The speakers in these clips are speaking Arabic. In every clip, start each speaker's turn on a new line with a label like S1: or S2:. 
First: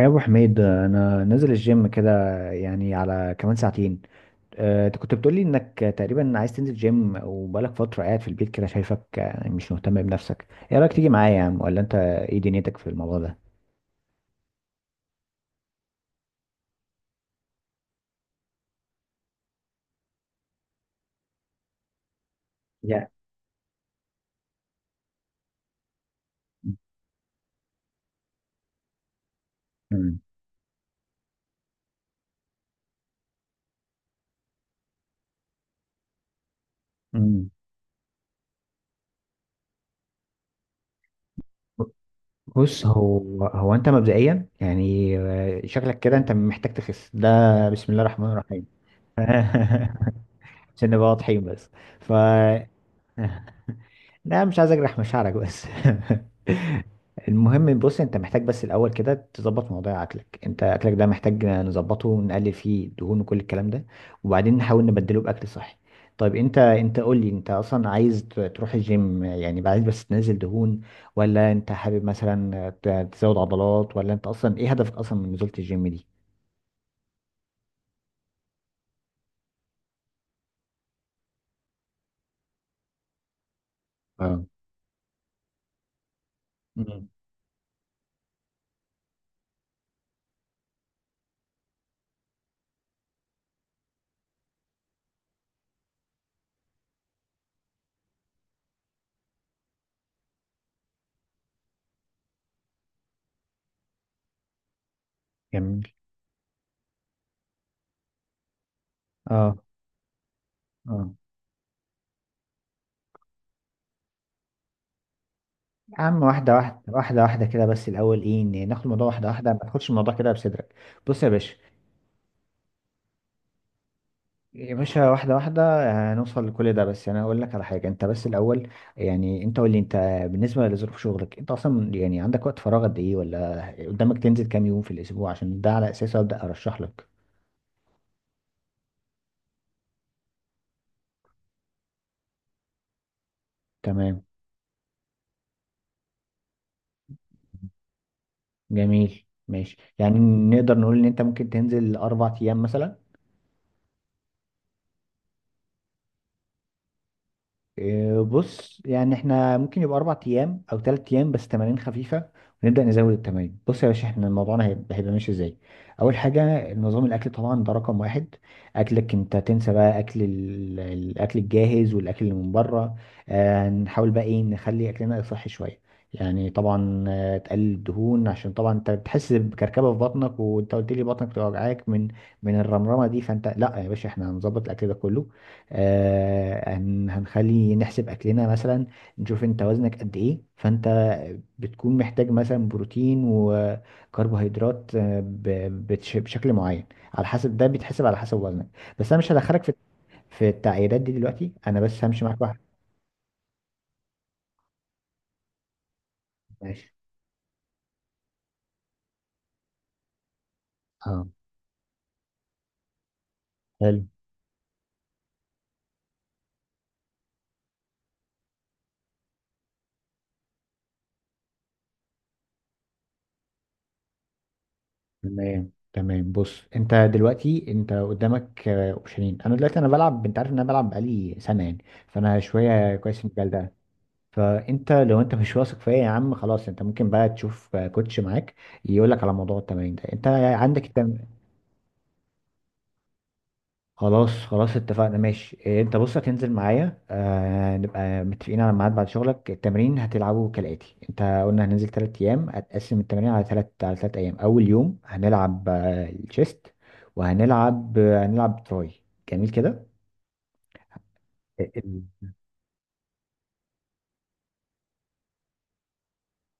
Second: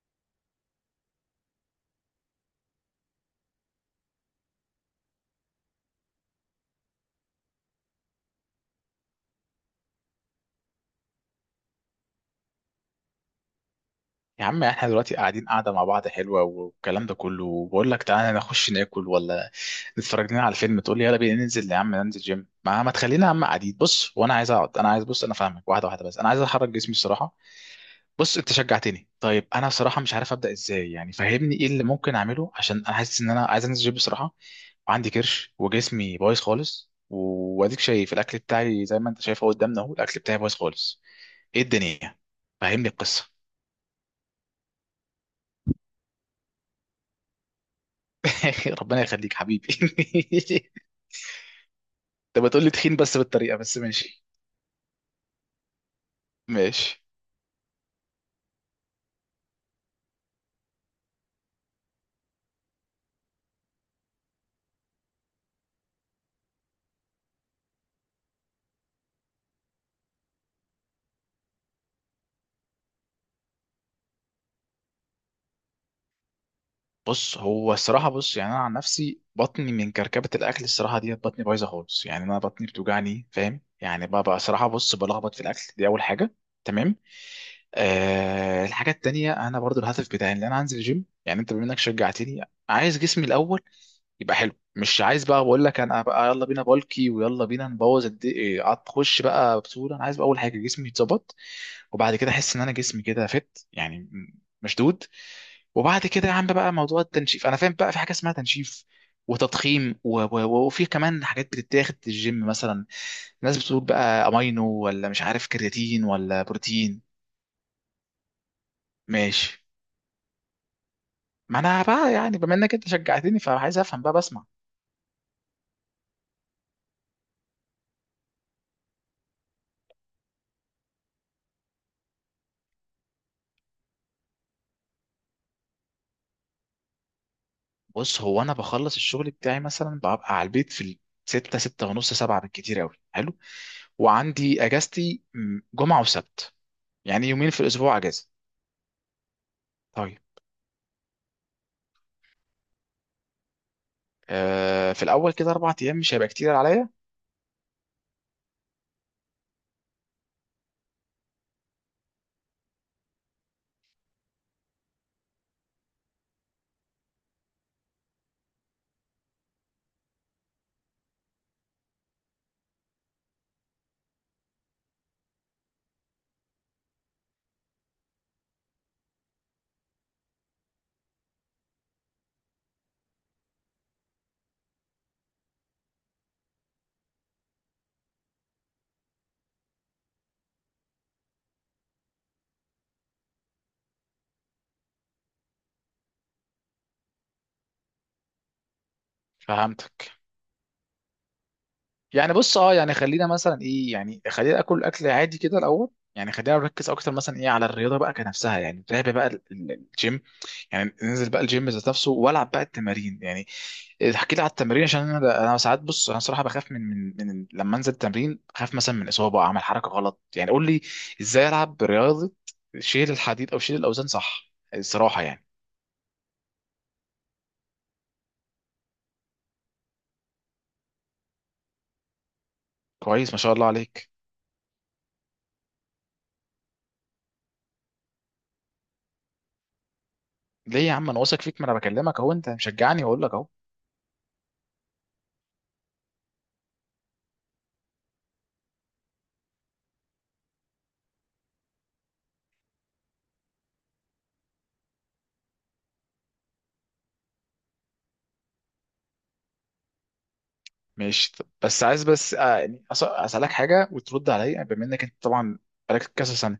S1: يا ابو حميد انا نازل الجيم كده، يعني على كمان ساعتين. انت كنت بتقولي انك تقريبا عايز تنزل جيم وبقالك فتره قاعد في البيت كده، شايفك مش مهتم بنفسك. ايه رايك تيجي معايا يا عم، ولا انت ايه دنيتك في الموضوع ده؟
S2: يا عم احنا دلوقتي قاعدين مع بعض حلوه والكلام ده كله، وبقول لك تعالى نخش ناكل ولا نتفرج لنا على فيلم، تقول لي يلا بينا ننزل يا عم ننزل جيم. ما
S1: يا
S2: تخلينا يا عم قاعدين. بص، وانا عايز اقعد، انا عايز بص، انا فاهمك واحده واحده، بس انا عايز احرك جسمي الصراحه. بص انت شجعتني. طيب انا صراحه مش
S1: مم.
S2: عارف ابدا ازاي، يعني فهمني ايه اللي ممكن اعمله، عشان انا حاسس ان انا عايز انزل جيم بصراحه. وعندي كرش وجسمي بايظ خالص،
S1: مم.
S2: واديك شايف الاكل بتاعي زي ما انت شايفه قدامنا اهو، الاكل بتاعي بايظ خالص. ايه الدنيا؟
S1: بص،
S2: فهمني القصه.
S1: هو انت مبدئيا يعني، شكلك كده انت محتاج تخس ده. بسم الله الرحمن الرحيم.
S2: ربنا يخليك حبيبي.
S1: عشان نبقى واضحين بس. ف
S2: انت بتقول لي تخين بس بالطريقه، بس ماشي.
S1: لا، مش عايز اجرح مشاعرك بس.
S2: ماشي.
S1: المهم، بص انت محتاج بس الاول كده تظبط موضوع اكلك. انت اكلك ده محتاج نظبطه، نقلل فيه الدهون وكل الكلام ده. وبعدين نحاول نبدله باكل صحي. طيب، انت قول لي، انت اصلا عايز تروح الجيم يعني عايز بس تنزل دهون، ولا انت حابب مثلا تزود عضلات، ولا انت اصلا ايه هدفك اصلا من نزولة الجيم دي؟
S2: بص هو الصراحه، بص يعني انا عن نفسي بطني من كركبه الاكل الصراحه ديت، بطني بايظه خالص. يعني انا بطني بتوجعني، فاهم يعني؟ بقى
S1: اه.
S2: صراحه، بص، بلخبط في الاكل دي اول حاجه. تمام.
S1: مم.
S2: الحاجه التانيه، انا برضو الهدف بتاعي ان انا انزل الجيم، يعني انت بما انك شجعتني. عايز جسمي الاول يبقى حلو، مش عايز بقى بقول لك انا بقى يلا بينا بالكي، ويلا بينا نبوظ خش بقى بطوله. انا عايز بقى اول حاجه جسمي يتظبط، وبعد كده احس ان انا جسمي كده فت يعني، مشدود.
S1: جميل.
S2: وبعد كده يا عم بقى موضوع التنشيف، انا فاهم بقى في حاجه اسمها تنشيف
S1: اه.
S2: وتضخيم وفي
S1: اه.
S2: كمان حاجات بتتاخد في الجيم مثلا. الناس بتقول بقى امينو، ولا مش عارف
S1: يا
S2: كرياتين،
S1: عم
S2: ولا
S1: واحدة واحدة،
S2: بروتين.
S1: واحدة واحدة كده بس الأول، إيه إن ناخد الموضوع واحدة واحدة، ما
S2: ماشي.
S1: تاخدش الموضوع كده بصدرك. بص يا باشا.
S2: ما انا بقى يعني بما انك انت شجعتني، فعايز افهم بقى، بسمع.
S1: يا باشا، واحدة واحدة. هنوصل لكل ده، بس أنا هقول لك على حاجة أنت بس الأول. يعني أنت قول لي أنت، بالنسبة لظروف شغلك أنت أصلا، يعني عندك وقت فراغ قد إيه؟ ولا قدامك تنزل كام يوم في الأسبوع؟ عشان ده على أساسه أبدأ أرشح لك.
S2: بص هو انا بخلص الشغل بتاعي مثلا، ببقى على البيت في الستة، ستة ونص، سبعة بالكتير قوي. حلو.
S1: تمام.
S2: وعندي اجازتي جمعة وسبت، يعني يومين في الاسبوع اجازة.
S1: جميل. ماشي، يعني
S2: طيب.
S1: نقدر نقول إن أنت ممكن تنزل أربع أيام مثلا.
S2: آه في الاول كده اربع ايام مش هيبقى كتير عليا.
S1: بص يعني احنا ممكن يبقى اربع ايام او ثلاث ايام بس تمارين خفيفه، ونبدا نزود التمارين. بص يا باشا، احنا موضوعنا هيبقى ماشي ازاي. اول حاجه، نظام الاكل، طبعا ده رقم واحد. اكلك، انت تنسى بقى اكل الاكل الجاهز والاكل اللي من بره. نحاول بقى ايه، نخلي اكلنا صحي شويه. يعني طبعا، تقلل الدهون عشان طبعا انت بتحس بكركبه في بطنك، وانت قلت لي بطنك بتوجعك من الرمرمه دي. فانت لا يا باشا، احنا هنظبط الاكل ده كله. هنخلي نحسب اكلنا مثلا، نشوف انت وزنك قد ايه. فانت بتكون محتاج مثلا بروتين وكربوهيدرات بشكل معين، على حسب. ده بيتحسب على حسب وزنك. بس انا مش هدخلك في
S2: فهمتك.
S1: التعييرات دي دلوقتي، انا بس همشي
S2: يعني
S1: معاك
S2: بص،
S1: واحد.
S2: اه يعني خلينا مثلا ايه، يعني خلينا اكل اكل عادي كده الاول. يعني خلينا نركز
S1: ماشي.
S2: اكتر مثلا ايه على الرياضه بقى كنفسها، يعني نتابع بقى الجيم. يعني
S1: اه.
S2: ننزل بقى الجيم ذات نفسه، والعب بقى التمارين يعني.
S1: حلو.
S2: احكي لي على التمارين، عشان انا ساعات، بص انا صراحه بخاف من لما انزل التمرين، بخاف مثلا من اصابه، اعمل حركه غلط. يعني قول لي ازاي العب رياضه، شيل الحديد او شيل الاوزان صح الصراحه يعني.
S1: تمام تمام. بص انت دلوقتي انت قدامك، اوبشنين. انا دلوقتي انا بلعب، انت عارف ان انا بلعب بقالي سنه، يعني فانا شويه كويس في
S2: كويس ما
S1: المجال
S2: شاء الله
S1: ده.
S2: عليك.
S1: فانت لو انت مش واثق فيا يا عم، خلاص انت ممكن بقى تشوف كوتش معاك يقول لك على موضوع التمارين ده. انت
S2: ليه
S1: عندك
S2: يا عم، انا واثق فيك، ما انا بكلمك اهو، انت مشجعني واقول لك اهو.
S1: خلاص خلاص. اتفقنا. ماشي. انت بص هتنزل معايا، نبقى متفقين على ميعاد بعد شغلك. التمرين هتلعبه كالاتي، انت قلنا هننزل تلات ايام، هتقسم التمارين على تلات ايام. اول يوم هنلعب، الشيست، وهنلعب، آه، هنلعب تراي. جميل كده.
S2: ماشي. طب بس
S1: ال-
S2: عايز بس يعني اسالك حاجه وترد عليا، يعني بما انك انت طبعا بقالك كذا سنه.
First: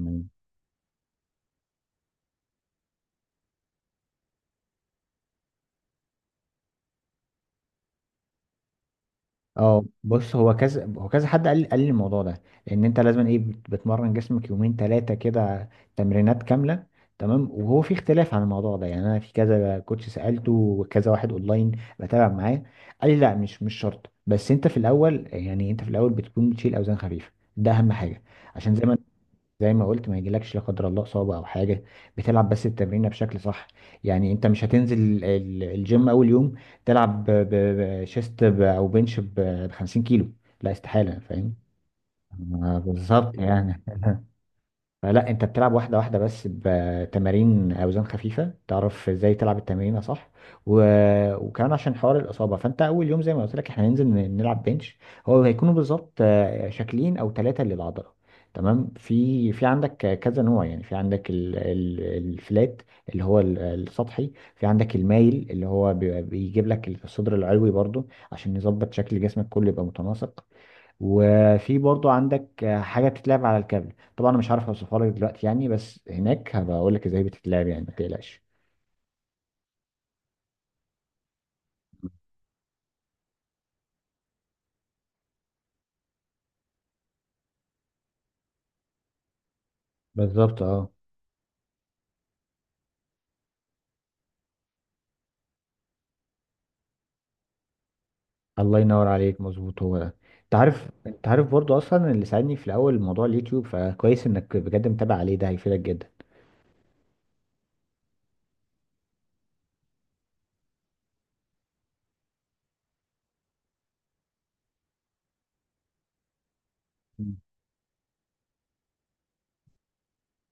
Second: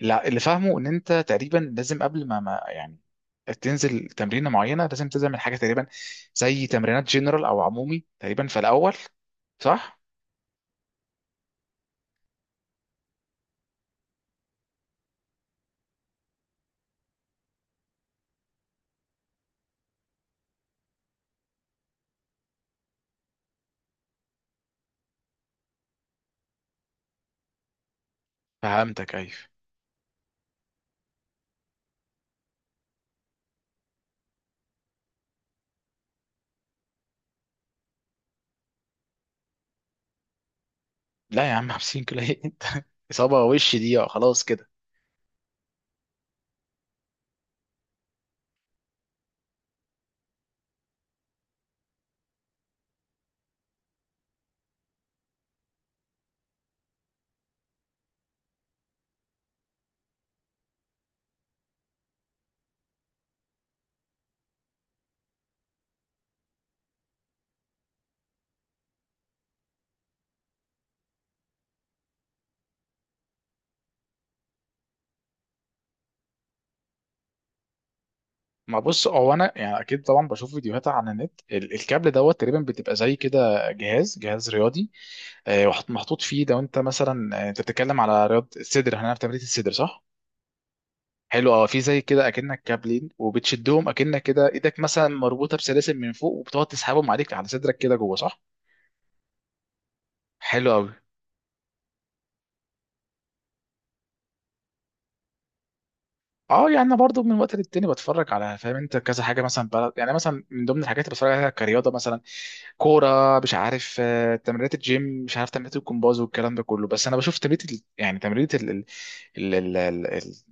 S2: لا، اللي فاهمه ان انت تقريبا لازم قبل ما يعني تنزل تمرينه معينه، لازم تعمل حاجه تقريبا زي تمرينات جنرال او عمومي تقريبا في الاول،
S1: اه،
S2: صح؟
S1: بص هو كذا، هو كذا حد قال لي الموضوع ده، لان انت لازم ايه، بتمرن جسمك يومين ثلاثه كده، تمرينات كامله. تمام. وهو في اختلاف عن الموضوع ده يعني؟ انا في كذا كوتش سالته، وكذا واحد اونلاين بتابع معاه، قال لي لا، مش شرط، بس انت في الاول، يعني انت في الاول بتكون بتشيل اوزان خفيفه. ده اهم حاجه، عشان
S2: فهمتك. ايوه.
S1: زي ما قلت، ما يجيلكش لا قدر الله اصابه او حاجه. بتلعب بس التمرين بشكل صح. يعني انت مش هتنزل الجيم اول يوم، تلعب بشيست او بنش ب 50 كيلو. لا استحاله،
S2: لا يا
S1: فاهم؟
S2: عم، 50 كيلو ايه انت؟
S1: بالظبط
S2: اصابه وش
S1: يعني.
S2: دي، خلاص كده.
S1: لا، انت بتلعب واحدة واحدة بس بتمارين اوزان خفيفة، تعرف ازاي تلعب التمرين صح. و... وكمان عشان حوار الاصابة، فانت اول يوم زي ما قلت لك احنا هننزل نلعب بنش. هو هيكونوا بالظبط، شكلين او ثلاثة للعضلة. تمام. في عندك كذا نوع، يعني في عندك الفلات، اللي هو السطحي، في عندك المايل اللي هو بيجيب لك الصدر العلوي برضو، عشان يظبط شكل جسمك كله يبقى متناسق. وفي برضو عندك، حاجة بتتلعب على الكابل. طبعا انا مش عارف اوصفها لك دلوقتي يعني، بس هناك هبقى اقول لك ازاي بتتلعب، يعني ما تقلقش.
S2: ما بص، هو انا يعني اكيد طبعا بشوف فيديوهات عن النت، الكابل دوت تقريبا بتبقى زي كده جهاز رياضي، محطوط فيه. لو انت مثلا، انت بتتكلم على رياضه الصدر، احنا في تمرين الصدر صح؟
S1: بالظبط اه.
S2: حلو، اه. في زي كده اكنك كابلين وبتشدهم، اكنك كده ايدك مثلا مربوطه بسلاسل من فوق، وبتقعد تسحبهم عليك على صدرك كده جوه، صح؟
S1: الله ينور عليك، مظبوط هو ده. انت
S2: حلو
S1: عارف
S2: قوي.
S1: انت عارف برضو اصلا، اللي ساعدني في الاول موضوع اليوتيوب، فكويس انك بجد متابع عليه، ده هيفيدك جدا.
S2: اه يعني انا برضو من وقت للتاني بتفرج على، فاهم انت، كذا حاجه مثلا بلد. يعني مثلا من ضمن الحاجات اللي بتفرج عليها كرياضه مثلا، كوره، مش عارف تمرينات الجيم، مش عارف تمرينات الجمباز، والكلام ده كله. بس انا
S1: مم.
S2: بشوف تمرينه يعني تمرينه ال- ال- ال-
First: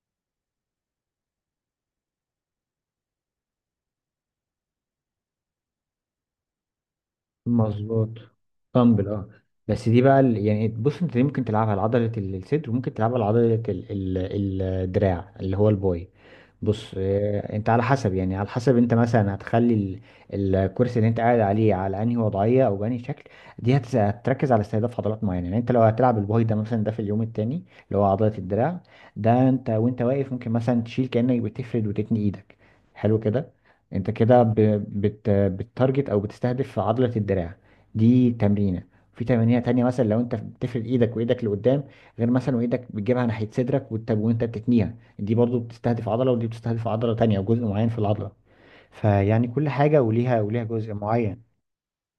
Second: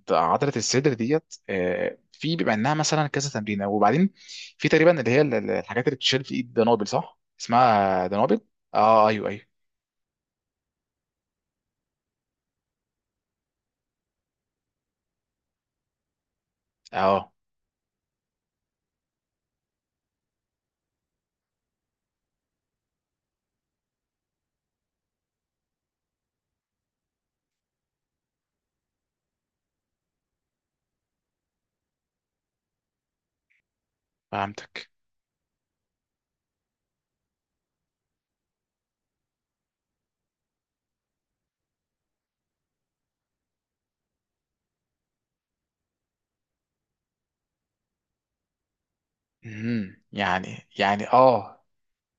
S2: عضله الصدر ديت، في بيبقى انها مثلا كذا تمرينه، وبعدين في تقريبا اللي هي الحاجات اللي بتشيل في الايد، دنابل، صح اسمها
S1: مظبوط.
S2: دنابل؟ اه
S1: دمبل اه.
S2: ايوه ايوه.
S1: بس دي بقى، يعني بص انت دي ممكن تلعبها على عضلة الصدر، وممكن تلعبها على عضلة الدراع اللي هو الباي. بص،
S2: اه
S1: انت على حسب، يعني على حسب انت مثلا هتخلي الكرسي اللي انت قاعد عليه على انهي وضعيه او بانهي شكل. دي هتركز على استهداف عضلات معينه. يعني انت لو هتلعب الباي ده مثلا، ده في اليوم التاني، اللي هو عضله الدراع، ده انت وانت واقف ممكن مثلا تشيل كانك بتفرد وتتني ايدك. حلو كده. انت كده ب-
S2: فهمتك.
S1: بت بتارجت او بتستهدف عضله الدراع، دي تمرينه. في تمارين تانية مثلا لو انت بتفرد ايدك وايدك لقدام، غير مثلا وايدك بتجيبها ناحيه صدرك وانت وانت بتتنيها. دي برضو بتستهدف عضلة، ودي بتستهدف عضلة تانية وجزء معين في العضلة. فيعني كل حاجة
S2: مهم.
S1: وليها
S2: يعني
S1: جزء
S2: يعني
S1: معين.
S2: اه،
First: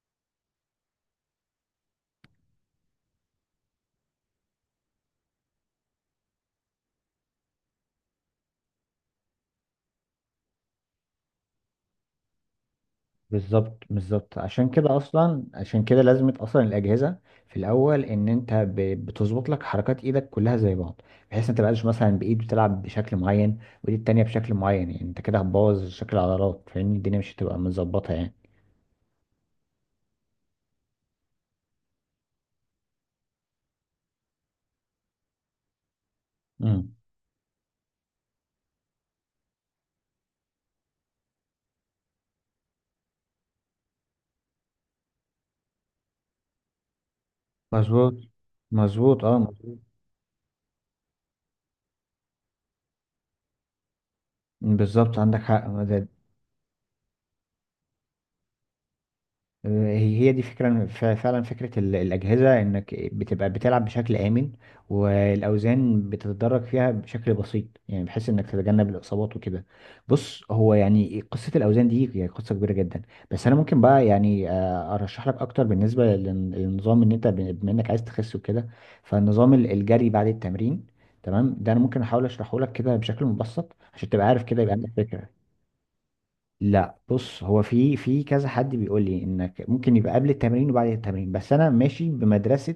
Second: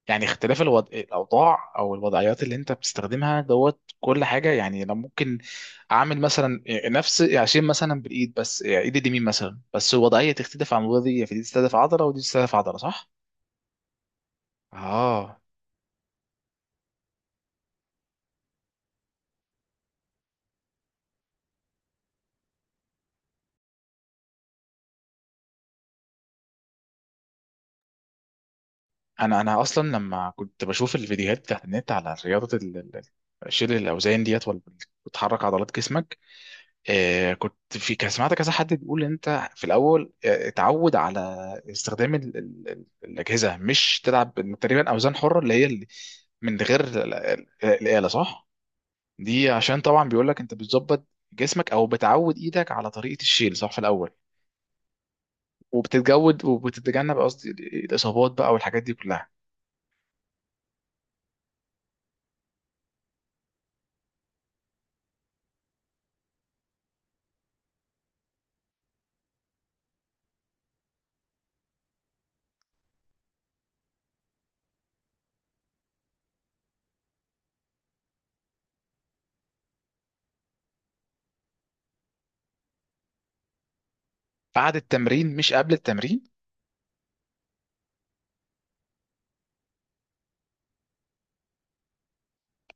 S2: يعني اختلاف الوضع الاوضاع او الوضعيات اللي انت بتستخدمها دوت كل حاجه. يعني انا ممكن اعمل مثلا نفس، عشان مثلا بالايد بس، يعني ايد اليمين مثلا بس، الوضعيه تختلف عن الوضعيه، فدي تستهدف عضله ودي تستهدف عضله، صح؟
S1: بالظبط، بالظبط. عشان كده
S2: اه،
S1: أصلا، عشان كده لازمة أصلا الأجهزة في الأول، إن أنت بتظبط لك حركات إيدك كلها زي بعض، بحيث أنت متبقاش مثلا بإيد بتلعب بشكل معين وإيد التانية بشكل معين، يعني أنت كده هتبوظ شكل العضلات، فاهمني؟ الدنيا مش هتبقى متظبطة يعني.
S2: انا اصلا لما كنت بشوف الفيديوهات بتاعت النت على رياضه شيل الاوزان ديت، ولا بتحرك عضلات جسمك،
S1: امم.
S2: كنت في كان سمعت كذا حد بيقول ان انت في الاول اتعود على استخدام ال الاجهزه، مش تلعب بال- تقريبا اوزان حره، اللي هي من غير الاله،
S1: مظبوط،
S2: صح؟
S1: مظبوط، اه،
S2: دي
S1: مظبوط.
S2: عشان طبعا بيقول لك انت بتظبط جسمك، او بتعود ايدك على طريقه الشيل صح في الاول،
S1: بالظبط، عندك حق.
S2: وبتتجود، وبتتجنب قصدي الاصابات بقى والحاجات دي كلها.
S1: هي، دي فكرة فعلا، فكرة الأجهزة إنك بتبقى بتلعب بشكل آمن، والأوزان بتتدرج فيها بشكل بسيط، يعني بحيث إنك تتجنب الإصابات وكده. بص هو يعني، قصة الأوزان دي هي قصة كبيرة جدا، بس أنا ممكن بقى يعني، أرشح لك أكتر بالنسبة للنظام. إن أنت بما إنك عايز تخس وكده، فالنظام، الجري بعد التمرين، تمام، ده أنا ممكن أحاول أشرحه لك كده بشكل مبسط عشان تبقى عارف كده، يبقى
S2: بعد
S1: عندك فكرة.
S2: التمرين مش قبل التمرين؟
S1: لا، بص هو في كذا حد بيقول لي انك ممكن يبقى قبل التمرين وبعد التمرين، بس انا ماشي بمدرسة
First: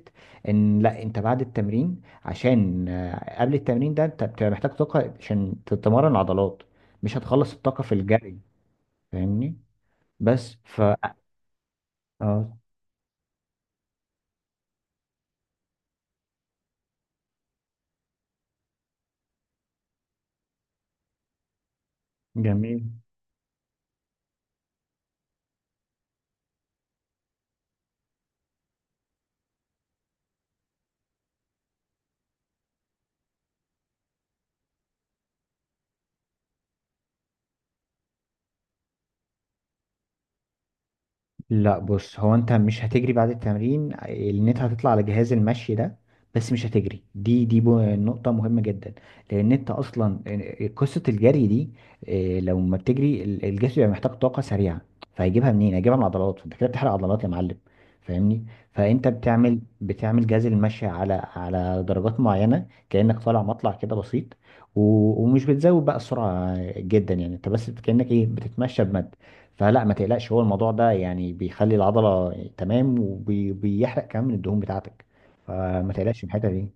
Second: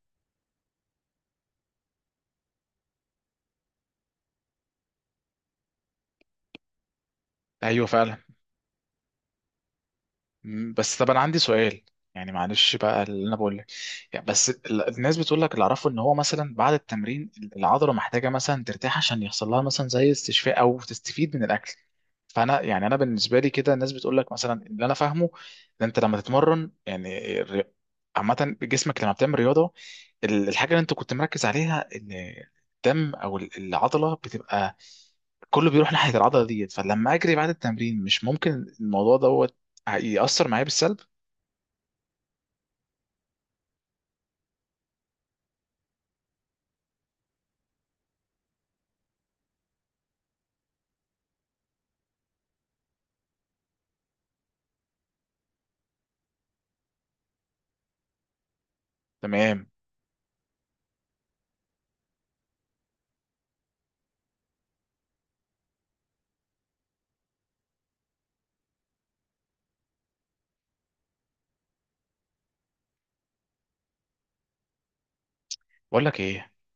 S1: ان لا، انت بعد التمرين، عشان قبل التمرين ده انت بتبقى محتاج طاقة عشان تتمرن عضلات، مش هتخلص الطاقة
S2: ايوه
S1: في
S2: فعلا.
S1: الجري، فاهمني؟ بس ف
S2: بس طب انا عندي سؤال، يعني
S1: اه.
S2: معلش بقى اللي انا بقول لك، يعني بس الناس بتقول لك، اللي اعرفه ان هو مثلا بعد التمرين العضله محتاجه مثلا ترتاح، عشان يحصل لها مثلا زي استشفاء او تستفيد من الاكل. فانا
S1: جميل.
S2: يعني انا بالنسبه لي كده، الناس بتقول لك مثلا اللي انا فاهمه ان انت لما تتمرن، يعني عامه جسمك لما بتعمل رياضه، الحاجه اللي انت كنت مركز عليها ان الدم او العضله بتبقى كله بيروح ناحيه العضله ديت، فلما اجري بعد التمرين مش ممكن الموضوع ده هيأثر معايا بالسلب؟
S1: لا، بص هو انت مش هتجري بعد التمرين، لان انت هتطلع على جهاز المشي ده، بس مش هتجري. دي نقطة مهمة جدا، لان انت اصلا، قصة الجري دي، اه، لو ما بتجري الجسم بيبقى محتاج طاقة سريعة، فهيجيبها منين؟ هيجيبها من العضلات، فانت كده بتحرق عضلات يا معلم، فاهمني؟ فانت بتعمل،
S2: تمام.
S1: جهاز المشي على درجات معينة كأنك طالع، مطلع كده بسيط، ومش بتزود بقى السرعة جدا، يعني انت بس كأنك ايه، بتتمشى بمد. فلا، ما تقلقش، هو الموضوع ده يعني بيخلي العضلة تمام، وبيحرق كمان من الدهون بتاعتك، فما
S2: بقول لك
S1: تقلقش من الحتة
S2: ايه،
S1: دي.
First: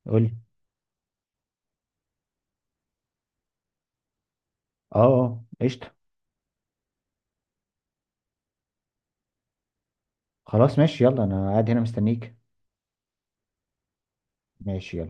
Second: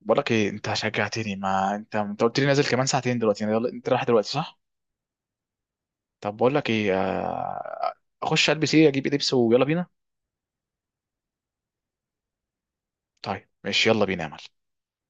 S2: بقول
S1: قول لي.
S2: لك ايه، انت شجعتني ما انت، انت قلت لي نازل كمان ساعتين دلوقتي، يعني يلا، انت رايح دلوقتي صح؟
S1: اه، اه، قشطة.
S2: طب بقول لك ايه، آه، اخش البس ايه، اجيب ايه لبس، ويلا بينا.
S1: خلاص ماشي، يلا انا قاعد هنا مستنيك.
S2: طيب ماشي، يلا بينا يا معلم.
S1: ماشي يلا.